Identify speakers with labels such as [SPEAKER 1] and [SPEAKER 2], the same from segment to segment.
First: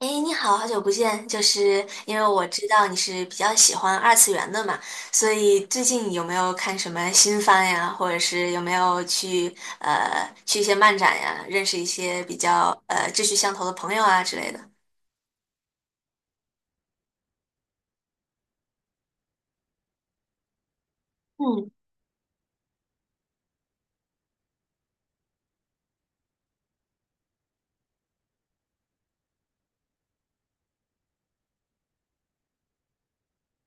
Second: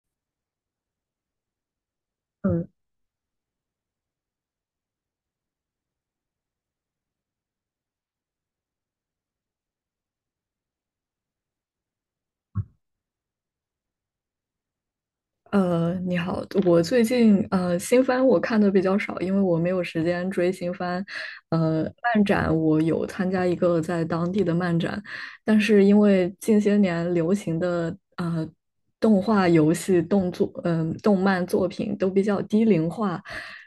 [SPEAKER 1] 哎，诶你好，好久不见！就是因为我知
[SPEAKER 2] 嗯，
[SPEAKER 1] 道你是比较喜欢二次元的嘛，所以最近有没有看什么新番呀，或者是有没有去去一些漫展呀，认识一些比较志趣相投的朋友啊之类的？
[SPEAKER 2] 你好，我最近新番我看的比较少，因为我没有时间追新番。
[SPEAKER 1] 嗯
[SPEAKER 2] 呃，漫展我有参加一个在当地的漫展，但是因为近些年流行的动画、游戏、动作动漫作品都比较低龄化，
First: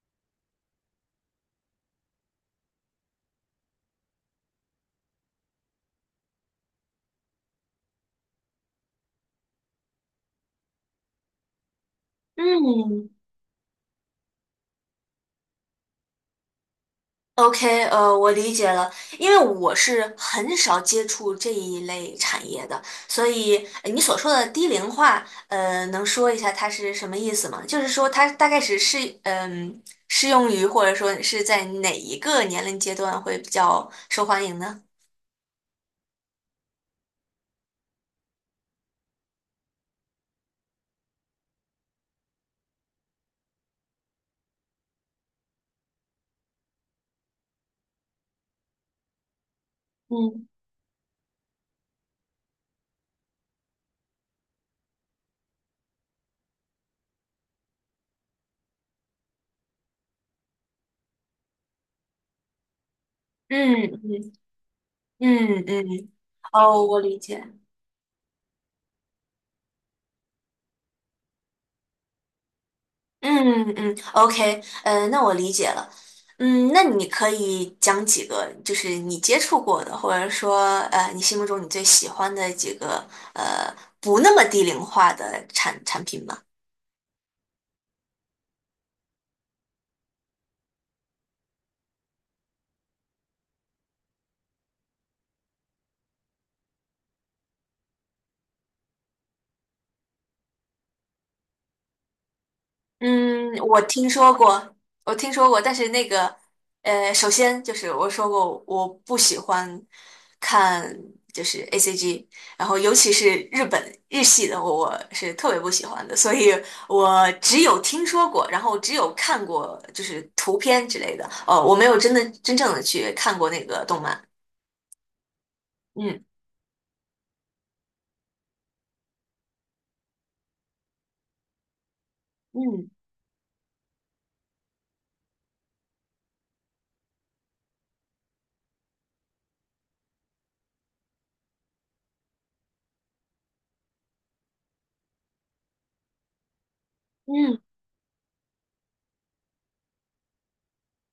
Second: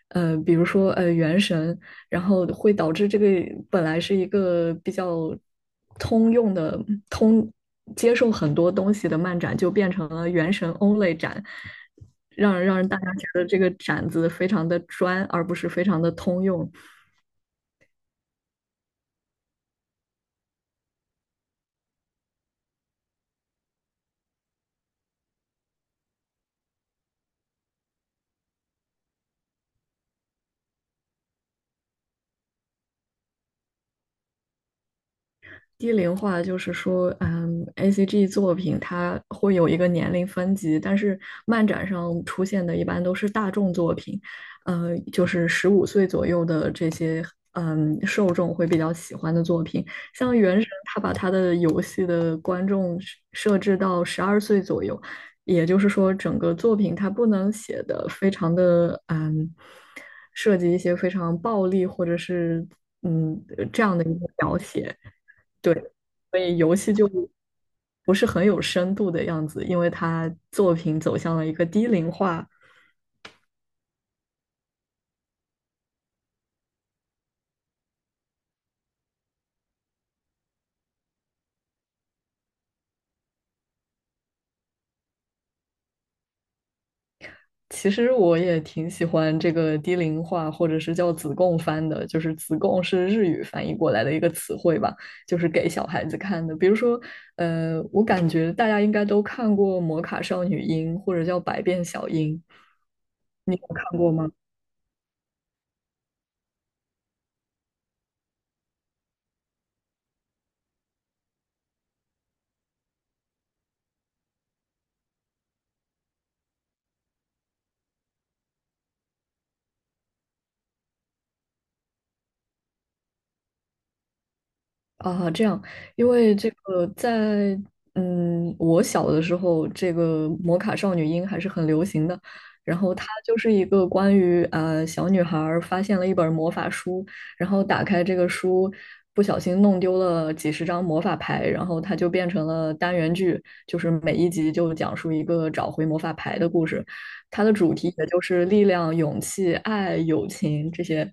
[SPEAKER 2] 比如说《原神》。然后会导致这个本来是一个比较通用的、通接受很多东西的漫展，就变成了原神 only 展，让大
[SPEAKER 1] 嗯，
[SPEAKER 2] 家觉得这个展子非常的专，而不是非常的通用。
[SPEAKER 1] OK，我理解了，因为我是很少接触这一类产业的，所以你所说的低龄化，呃，能说一下它是什么意思吗？就是说它大概是嗯，适用于或者说是在哪一个年龄阶段会比较受欢迎呢？
[SPEAKER 2] 低龄化就是说，A C G 作品它会有一个年龄分级，但是漫展上出现的一般都是大众作品，就是15岁左右的这些，受众会比较喜欢的作品。像
[SPEAKER 1] 嗯。
[SPEAKER 2] 《原神》，它把它的游戏的观众设置到12岁左右，也就是说，整个作品它不能写的非常的，涉及一些非常暴力或者是，嗯，这
[SPEAKER 1] 嗯
[SPEAKER 2] 样的一个
[SPEAKER 1] 嗯
[SPEAKER 2] 描写。
[SPEAKER 1] 嗯嗯，
[SPEAKER 2] 所以游
[SPEAKER 1] 哦，
[SPEAKER 2] 戏
[SPEAKER 1] 我
[SPEAKER 2] 就
[SPEAKER 1] 理解。
[SPEAKER 2] 不是很有深度的样子，因为它作品走向了一个低龄化。
[SPEAKER 1] 嗯嗯，OK，那我理解了。嗯，那你可以讲几个，就是你接触过的，或者说，呃，你心目中你最喜欢的几个，呃，不那么低龄化的产品吗？
[SPEAKER 2] 其实我也挺喜欢这个低龄化，或者是叫子贡番的，就是子贡是日语翻译过来的一个词汇吧，就是给小孩子看的。比如说，我感觉大家应该都看过《魔卡少女樱》或者叫《百变小樱》，
[SPEAKER 1] 嗯，
[SPEAKER 2] 你有
[SPEAKER 1] 我
[SPEAKER 2] 看
[SPEAKER 1] 听
[SPEAKER 2] 过吗？
[SPEAKER 1] 说过。我听说过，但是那个，呃，首先就是我说过，我不喜欢看就是 A C G，然后尤其是日本日系的，我是特别不喜欢的，所以我只有听说过，然后只有看过就是图片之类的。哦，我没有真的真正的去看过那个动漫。
[SPEAKER 2] 啊，这样，因
[SPEAKER 1] 嗯
[SPEAKER 2] 为这个在我小的时候，这个摩卡少女樱还是很流行的。然
[SPEAKER 1] 嗯
[SPEAKER 2] 后它就是一个关于小女孩儿发现了一本魔法书，然后打开这个书，不小心弄丢了几十张魔法牌，然后它就变成了单元剧，就是每一集就讲述一个找回魔法牌的故事。它的
[SPEAKER 1] 嗯
[SPEAKER 2] 主题也就是力量、勇气、爱、友情这些，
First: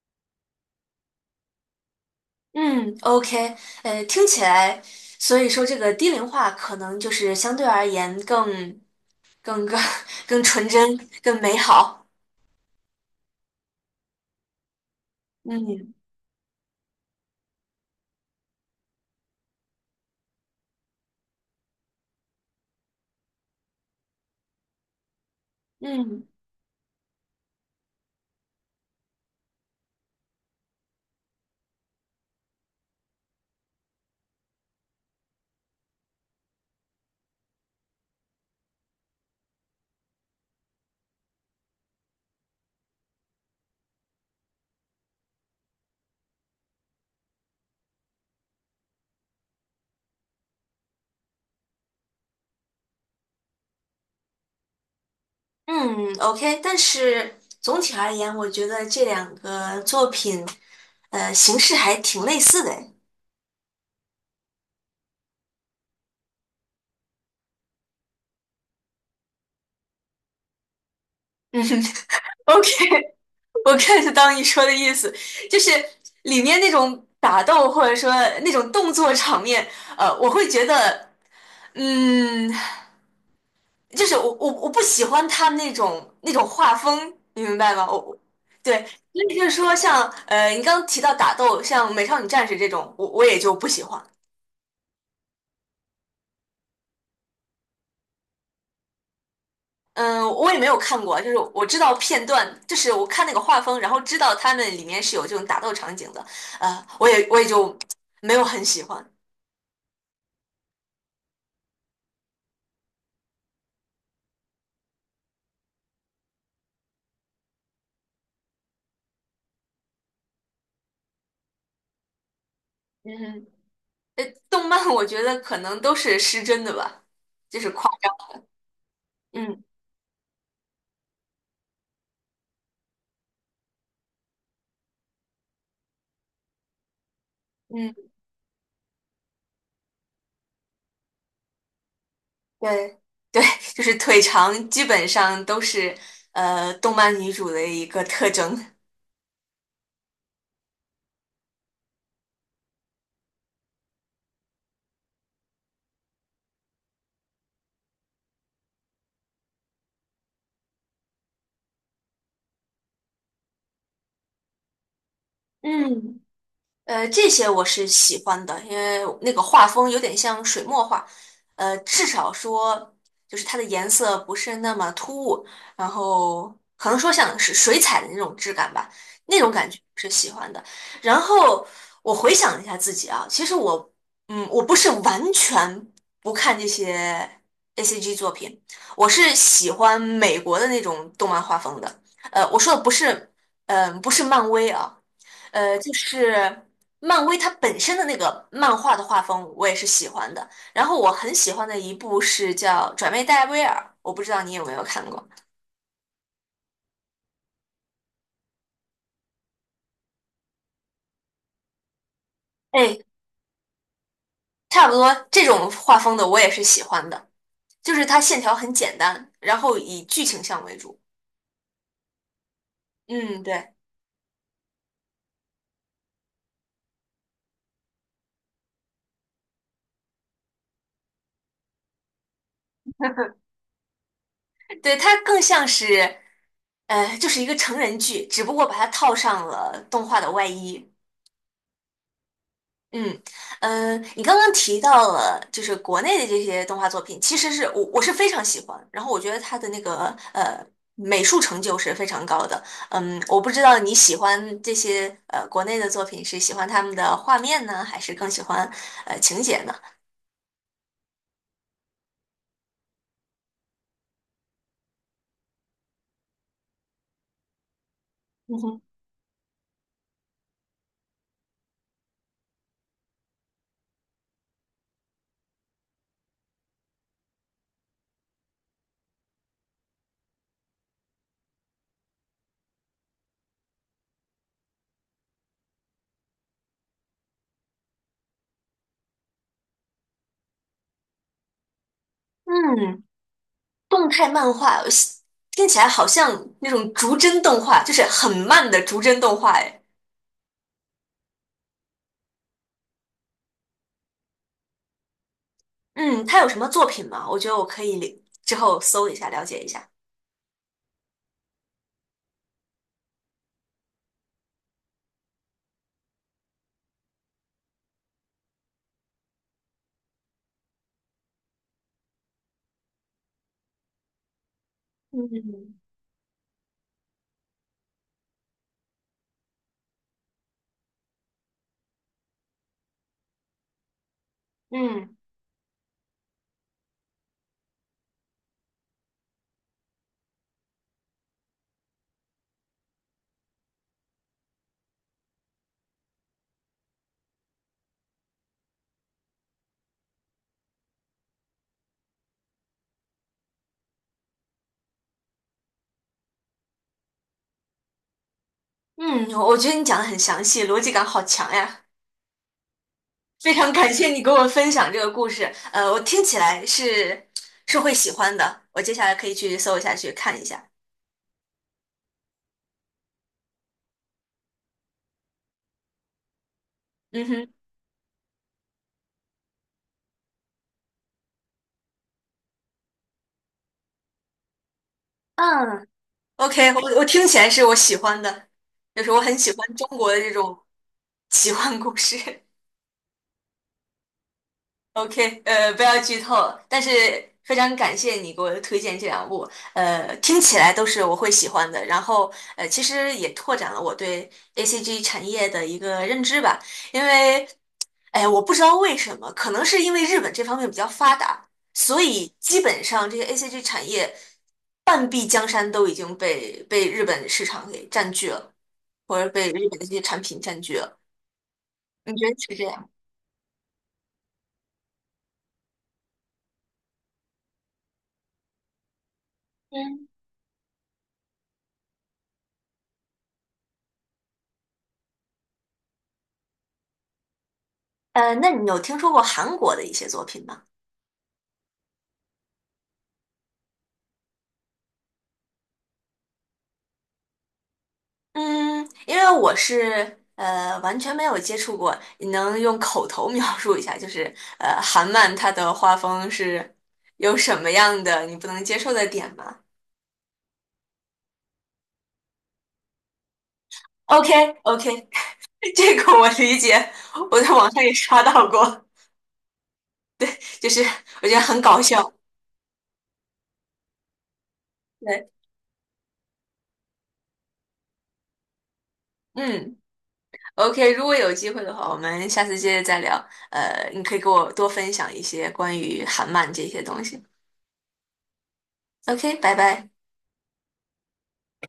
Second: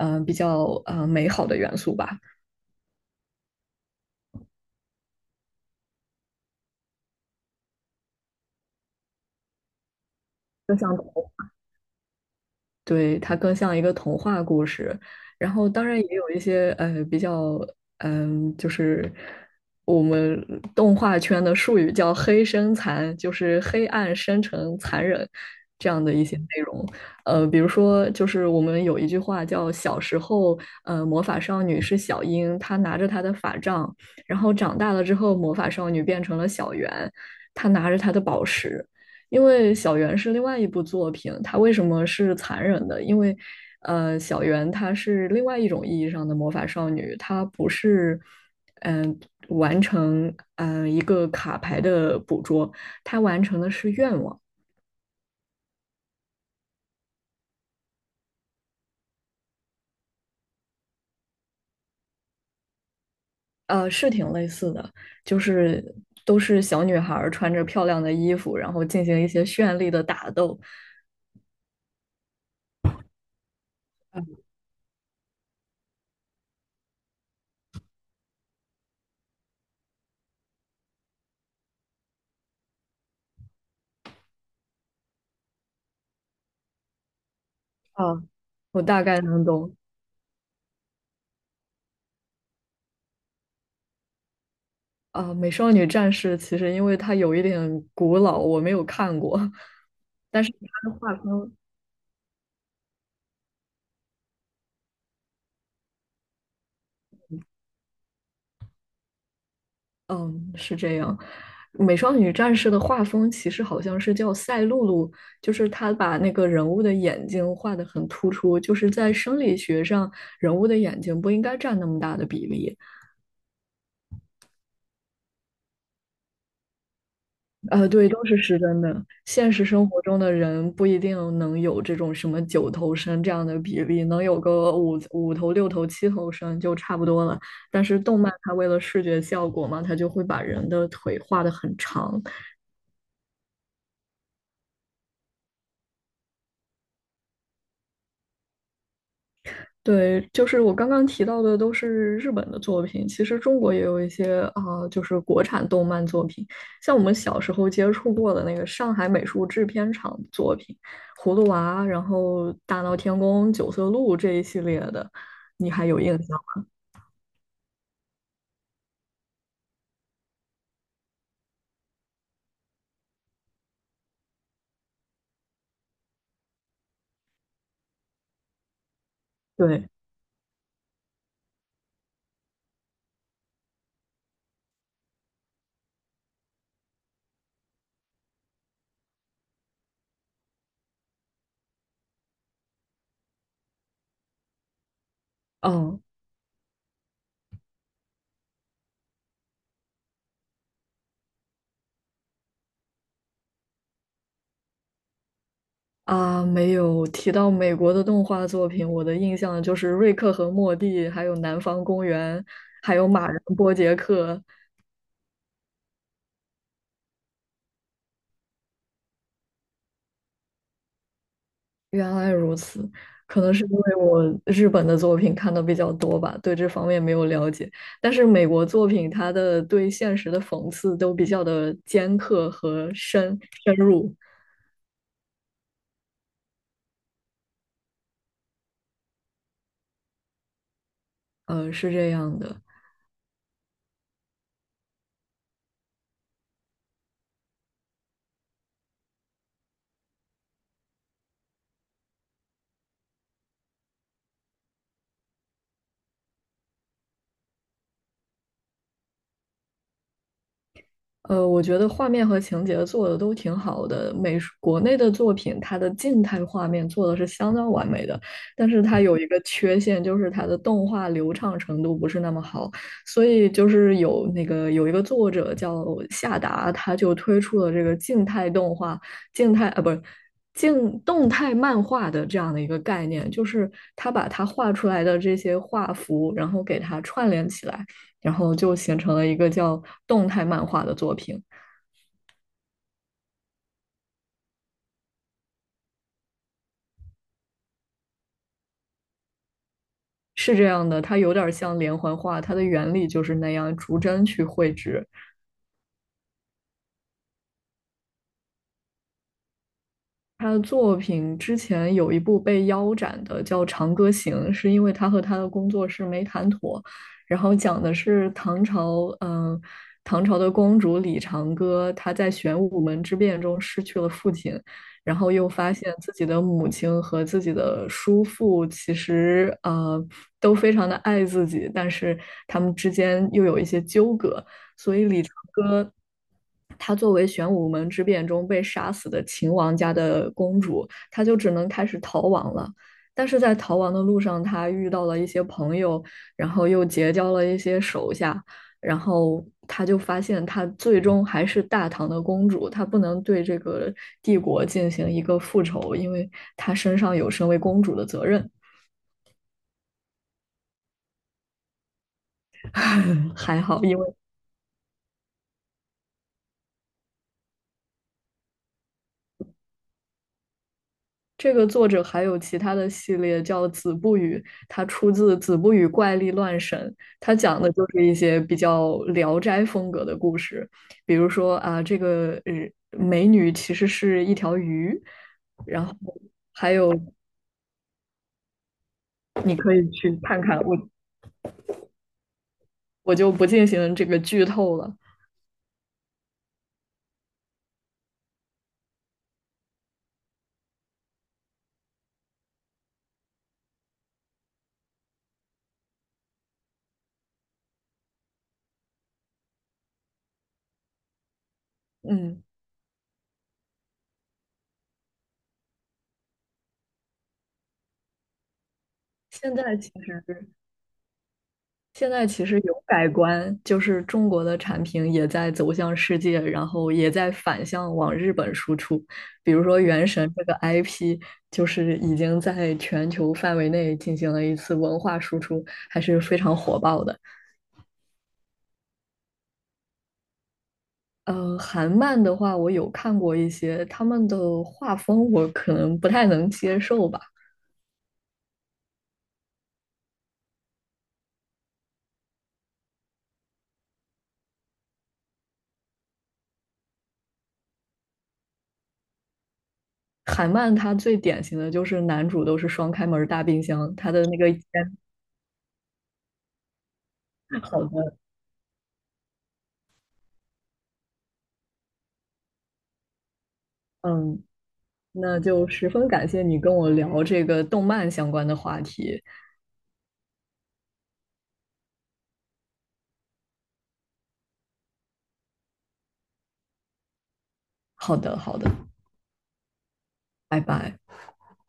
[SPEAKER 2] 比较美好的元素吧。
[SPEAKER 1] 嗯，OK，呃，听起来，所以说这个低龄化可能就是相对而言更。更更更纯
[SPEAKER 2] 就像
[SPEAKER 1] 真、
[SPEAKER 2] 童
[SPEAKER 1] 更美好。
[SPEAKER 2] 对，它更像一个童话故事。然后当
[SPEAKER 1] 嗯
[SPEAKER 2] 然也有一些比较就是我们动画圈的术语叫"黑深残"，就是黑暗、深沉、残忍这样的一
[SPEAKER 1] 嗯
[SPEAKER 2] 些内容。比如说就是我们有一句话叫"小时候，魔法少女是小樱，她拿着她的法杖，然后长大了之后，魔法少女变成了小圆，她拿着她的宝石。"因为小圆是另外一部作品，它为什么是残忍的？因为，小圆她是另外一种意义上的魔法少女，她不是，嗯、完成一个卡牌的捕捉，她完成的是愿望，
[SPEAKER 1] 嗯，OK。但是总体而言，我觉得这两个作品，呃，形式还挺类似的 诶。
[SPEAKER 2] 是挺类似的，就是都是小女孩穿着漂亮的衣服，然后进行一些绚丽的打斗，
[SPEAKER 1] 嗯 ，OK，我 get 到你说的意思，就是里面那种打斗或者说那种动作场面，呃，我会觉得，嗯。就是我不喜欢他那种画风，你明白吗？
[SPEAKER 2] 啊，我
[SPEAKER 1] 对，
[SPEAKER 2] 大概
[SPEAKER 1] 所以就
[SPEAKER 2] 能
[SPEAKER 1] 是说
[SPEAKER 2] 懂
[SPEAKER 1] 像你刚刚提到打斗，像《美少女战士》这种，我也就不喜欢。
[SPEAKER 2] 啊，美少女战士》其实因为它有一点古老，我没有看过，
[SPEAKER 1] 嗯，
[SPEAKER 2] 但是
[SPEAKER 1] 我也没有
[SPEAKER 2] 它的
[SPEAKER 1] 看
[SPEAKER 2] 画
[SPEAKER 1] 过，就是
[SPEAKER 2] 风，
[SPEAKER 1] 我知道片段，就是我看那个画风，然后知道他们里面是有这种打斗场景的，呃，我也就没有很喜欢。
[SPEAKER 2] 嗯，是这样。美少女战士的画风其实好像是叫赛璐璐，就是她把那个人物的眼睛画得很突出，就是在生理学上，人物的眼睛不应该占那么大的比例。
[SPEAKER 1] 嗯，呃，动漫我觉得可能都是失真的吧，就是夸。
[SPEAKER 2] 对，都是失真的。现
[SPEAKER 1] 嗯
[SPEAKER 2] 实生活中的人不一定能有这种什么九头身这样的比例，能有个五五头、六头、七头身就差不多了。但是
[SPEAKER 1] 嗯。
[SPEAKER 2] 动漫它为了视觉效果嘛，它就会把人的腿画得很长。
[SPEAKER 1] 对，对，就是腿长，基本上都是动漫女主的一个特征。
[SPEAKER 2] 对，就是我刚刚提到的都是日本的作品，其实中国也有一些啊、就是国产动漫作品，像我们小时候接触过的那个上海美术制片厂的作品，《葫芦娃》，然后《大闹天宫》《九色鹿》这一系列的，你还有印
[SPEAKER 1] 嗯，
[SPEAKER 2] 象？
[SPEAKER 1] 呃，这些我是喜欢的，因为那个画风有点像水墨画，呃，至少说就是它的颜色不是那么突兀，然后可能说像是水彩的那种质感吧，那种感觉
[SPEAKER 2] 对，
[SPEAKER 1] 是喜欢的。然后我回想了一下自己啊，其实我，嗯，我不是完全不看这些 ACG 作品，我是喜欢美国的那种动漫画风的。呃，我说的不是，嗯、不是漫威啊。呃，就
[SPEAKER 2] 哦
[SPEAKER 1] 是漫威它本身的那个漫画的画风我也是喜欢的，然后我很喜欢的一部是叫《转妹戴维尔》，我不知道你有没有看过？
[SPEAKER 2] 啊，没有提到美国的动画作品，我的印象就是《瑞克和莫蒂》，还有《南方公园》，还
[SPEAKER 1] 哎，
[SPEAKER 2] 有《马人波杰克》
[SPEAKER 1] 差不多这种画风的我也是喜欢的，就是它线条很简单，然后以剧情向为主。
[SPEAKER 2] 原来如此，可
[SPEAKER 1] 嗯，
[SPEAKER 2] 能是因
[SPEAKER 1] 对。
[SPEAKER 2] 为我日本的作品看的比较多吧，对这方面没有了解。但是美国作品，它的对现实的讽刺都比较的尖刻和深入，
[SPEAKER 1] 对，它更像是，呃，就是一个成人剧，只不过把它套上了动画的外衣。
[SPEAKER 2] 是这样的。
[SPEAKER 1] 嗯嗯，呃你刚刚提到了就是国内的这些动画作品，其实是我是非常喜欢，然后我觉得它的那个呃美术成就是非常高的。嗯，我不知道你喜欢这些国内的作品是喜欢他们的画面呢，还是更喜欢情节呢？
[SPEAKER 2] 我觉得画面和情节做的都挺好的。美术国内的作品，它的静态画面做的是相当完美的，
[SPEAKER 1] 嗯
[SPEAKER 2] 但
[SPEAKER 1] 哼。
[SPEAKER 2] 是它有一个缺陷，就是它的动画流畅程度不是那么好。所以就是有那个有一个作者叫夏达，他就推出了这个静态动画、静态啊，不是。静动态漫画的这样的一个概念，就是他把他画出来的这些画幅，然后给它串联起来。然后就形成了一个叫动态漫画的作品。
[SPEAKER 1] 嗯，动态漫画我喜听起来好像那种逐帧动画，就是很慢的逐帧动画。哎，
[SPEAKER 2] 是这样的，它有点像连环画，它的原理就是那样，逐帧去绘制，
[SPEAKER 1] 嗯，他有什么作品吗？我觉得我可以之后搜一下了解一下。
[SPEAKER 2] 他的作品之前有一部被腰斩的，叫《长歌行》，是因为他和他的工作室没谈妥，然后讲的是唐朝，唐朝的公主李长歌，她在玄武门之变中失去了父亲，然后又发
[SPEAKER 1] 嗯。
[SPEAKER 2] 现自己的母亲和自己的叔父其实都非常的爱自己，但是他们之间又有一些纠葛。所以
[SPEAKER 1] 嗯。
[SPEAKER 2] 李长歌，她作为玄武门之变中被杀死的秦王家的公主，她就只能开始逃亡了。但是在逃亡的路上，她遇到了一些朋友，然后又结交了一些手下，然后她就发现，她最终还是大唐的公主，她不能对这个帝国进行一个复仇，因为她身上有身为公主的责任。
[SPEAKER 1] 嗯，我觉得你讲的很详细，逻辑感好强呀！非
[SPEAKER 2] 还
[SPEAKER 1] 常
[SPEAKER 2] 好，
[SPEAKER 1] 感
[SPEAKER 2] 因
[SPEAKER 1] 谢
[SPEAKER 2] 为
[SPEAKER 1] 你给我分享这个故事，呃，我听起来是是会喜欢的，我接下来可以去搜一下去看一下。
[SPEAKER 2] 这个作者还有其他的系列叫《子不语》，它出自《子不语怪力乱神》，
[SPEAKER 1] 嗯
[SPEAKER 2] 它
[SPEAKER 1] 哼。
[SPEAKER 2] 讲的就是一些比较《聊斋》风格的故事，比如说啊，这个美女其实是一条鱼，然
[SPEAKER 1] 嗯
[SPEAKER 2] 后
[SPEAKER 1] ，OK，
[SPEAKER 2] 还有
[SPEAKER 1] 我听起来是我喜欢的，就是我很喜
[SPEAKER 2] 你
[SPEAKER 1] 欢
[SPEAKER 2] 可
[SPEAKER 1] 中
[SPEAKER 2] 以
[SPEAKER 1] 国
[SPEAKER 2] 去
[SPEAKER 1] 的这
[SPEAKER 2] 看看，
[SPEAKER 1] 种
[SPEAKER 2] 我
[SPEAKER 1] 奇幻故事。
[SPEAKER 2] 我就不进行这个剧透了。
[SPEAKER 1] OK，呃，不要剧透，但是非常感谢你给我推荐这两部，呃，听起来都是我会喜欢的。然后，呃，其实也拓展了我对 ACG 产业的一个认知吧，因为，哎，我不知道为什么，可能是因为日本这方面比较发达，所以
[SPEAKER 2] 嗯，
[SPEAKER 1] 基本上这些 ACG 产业半壁江山都已经被日本市场给占据了，或者被
[SPEAKER 2] 现
[SPEAKER 1] 日
[SPEAKER 2] 在
[SPEAKER 1] 本的这
[SPEAKER 2] 其
[SPEAKER 1] 些产
[SPEAKER 2] 实
[SPEAKER 1] 品占据了。
[SPEAKER 2] 现
[SPEAKER 1] 你
[SPEAKER 2] 在
[SPEAKER 1] 觉得
[SPEAKER 2] 其
[SPEAKER 1] 是
[SPEAKER 2] 实
[SPEAKER 1] 这
[SPEAKER 2] 有
[SPEAKER 1] 样？
[SPEAKER 2] 改观，就是中国的产品也在走向世界，然后也在反向往日本输出。比如说《原
[SPEAKER 1] 嗯。
[SPEAKER 2] 神》这个 IP,就是已经在全球范围内进行了一次文化输出，还是非常火爆的。
[SPEAKER 1] 呃，那你有听说过韩国的一些作品吗？
[SPEAKER 2] 韩漫的话，我有看过一些，他们的画风我可能不太能接受吧。
[SPEAKER 1] 嗯，因为我是呃完全没有接触过，你能用口头描述一下，就是呃韩漫它的画风是有什么样的你不能接受的点吗
[SPEAKER 2] 韩漫它最典型的就是男主都是双开门大冰箱，他的
[SPEAKER 1] ？OK。
[SPEAKER 2] 那个烟
[SPEAKER 1] OK，这个我理解，我在网上
[SPEAKER 2] 好
[SPEAKER 1] 也
[SPEAKER 2] 的，
[SPEAKER 1] 刷到过，就是我觉得很搞笑。
[SPEAKER 2] 嗯，
[SPEAKER 1] 对。
[SPEAKER 2] 那就十分感谢你跟我聊这个动漫相关的话题。
[SPEAKER 1] 嗯，OK，如果有机会的话，我们下次接着再聊。呃，你可以给我多分享一些关于韩漫这些东西。
[SPEAKER 2] 好的，好的，
[SPEAKER 1] OK，拜拜。
[SPEAKER 2] 拜拜。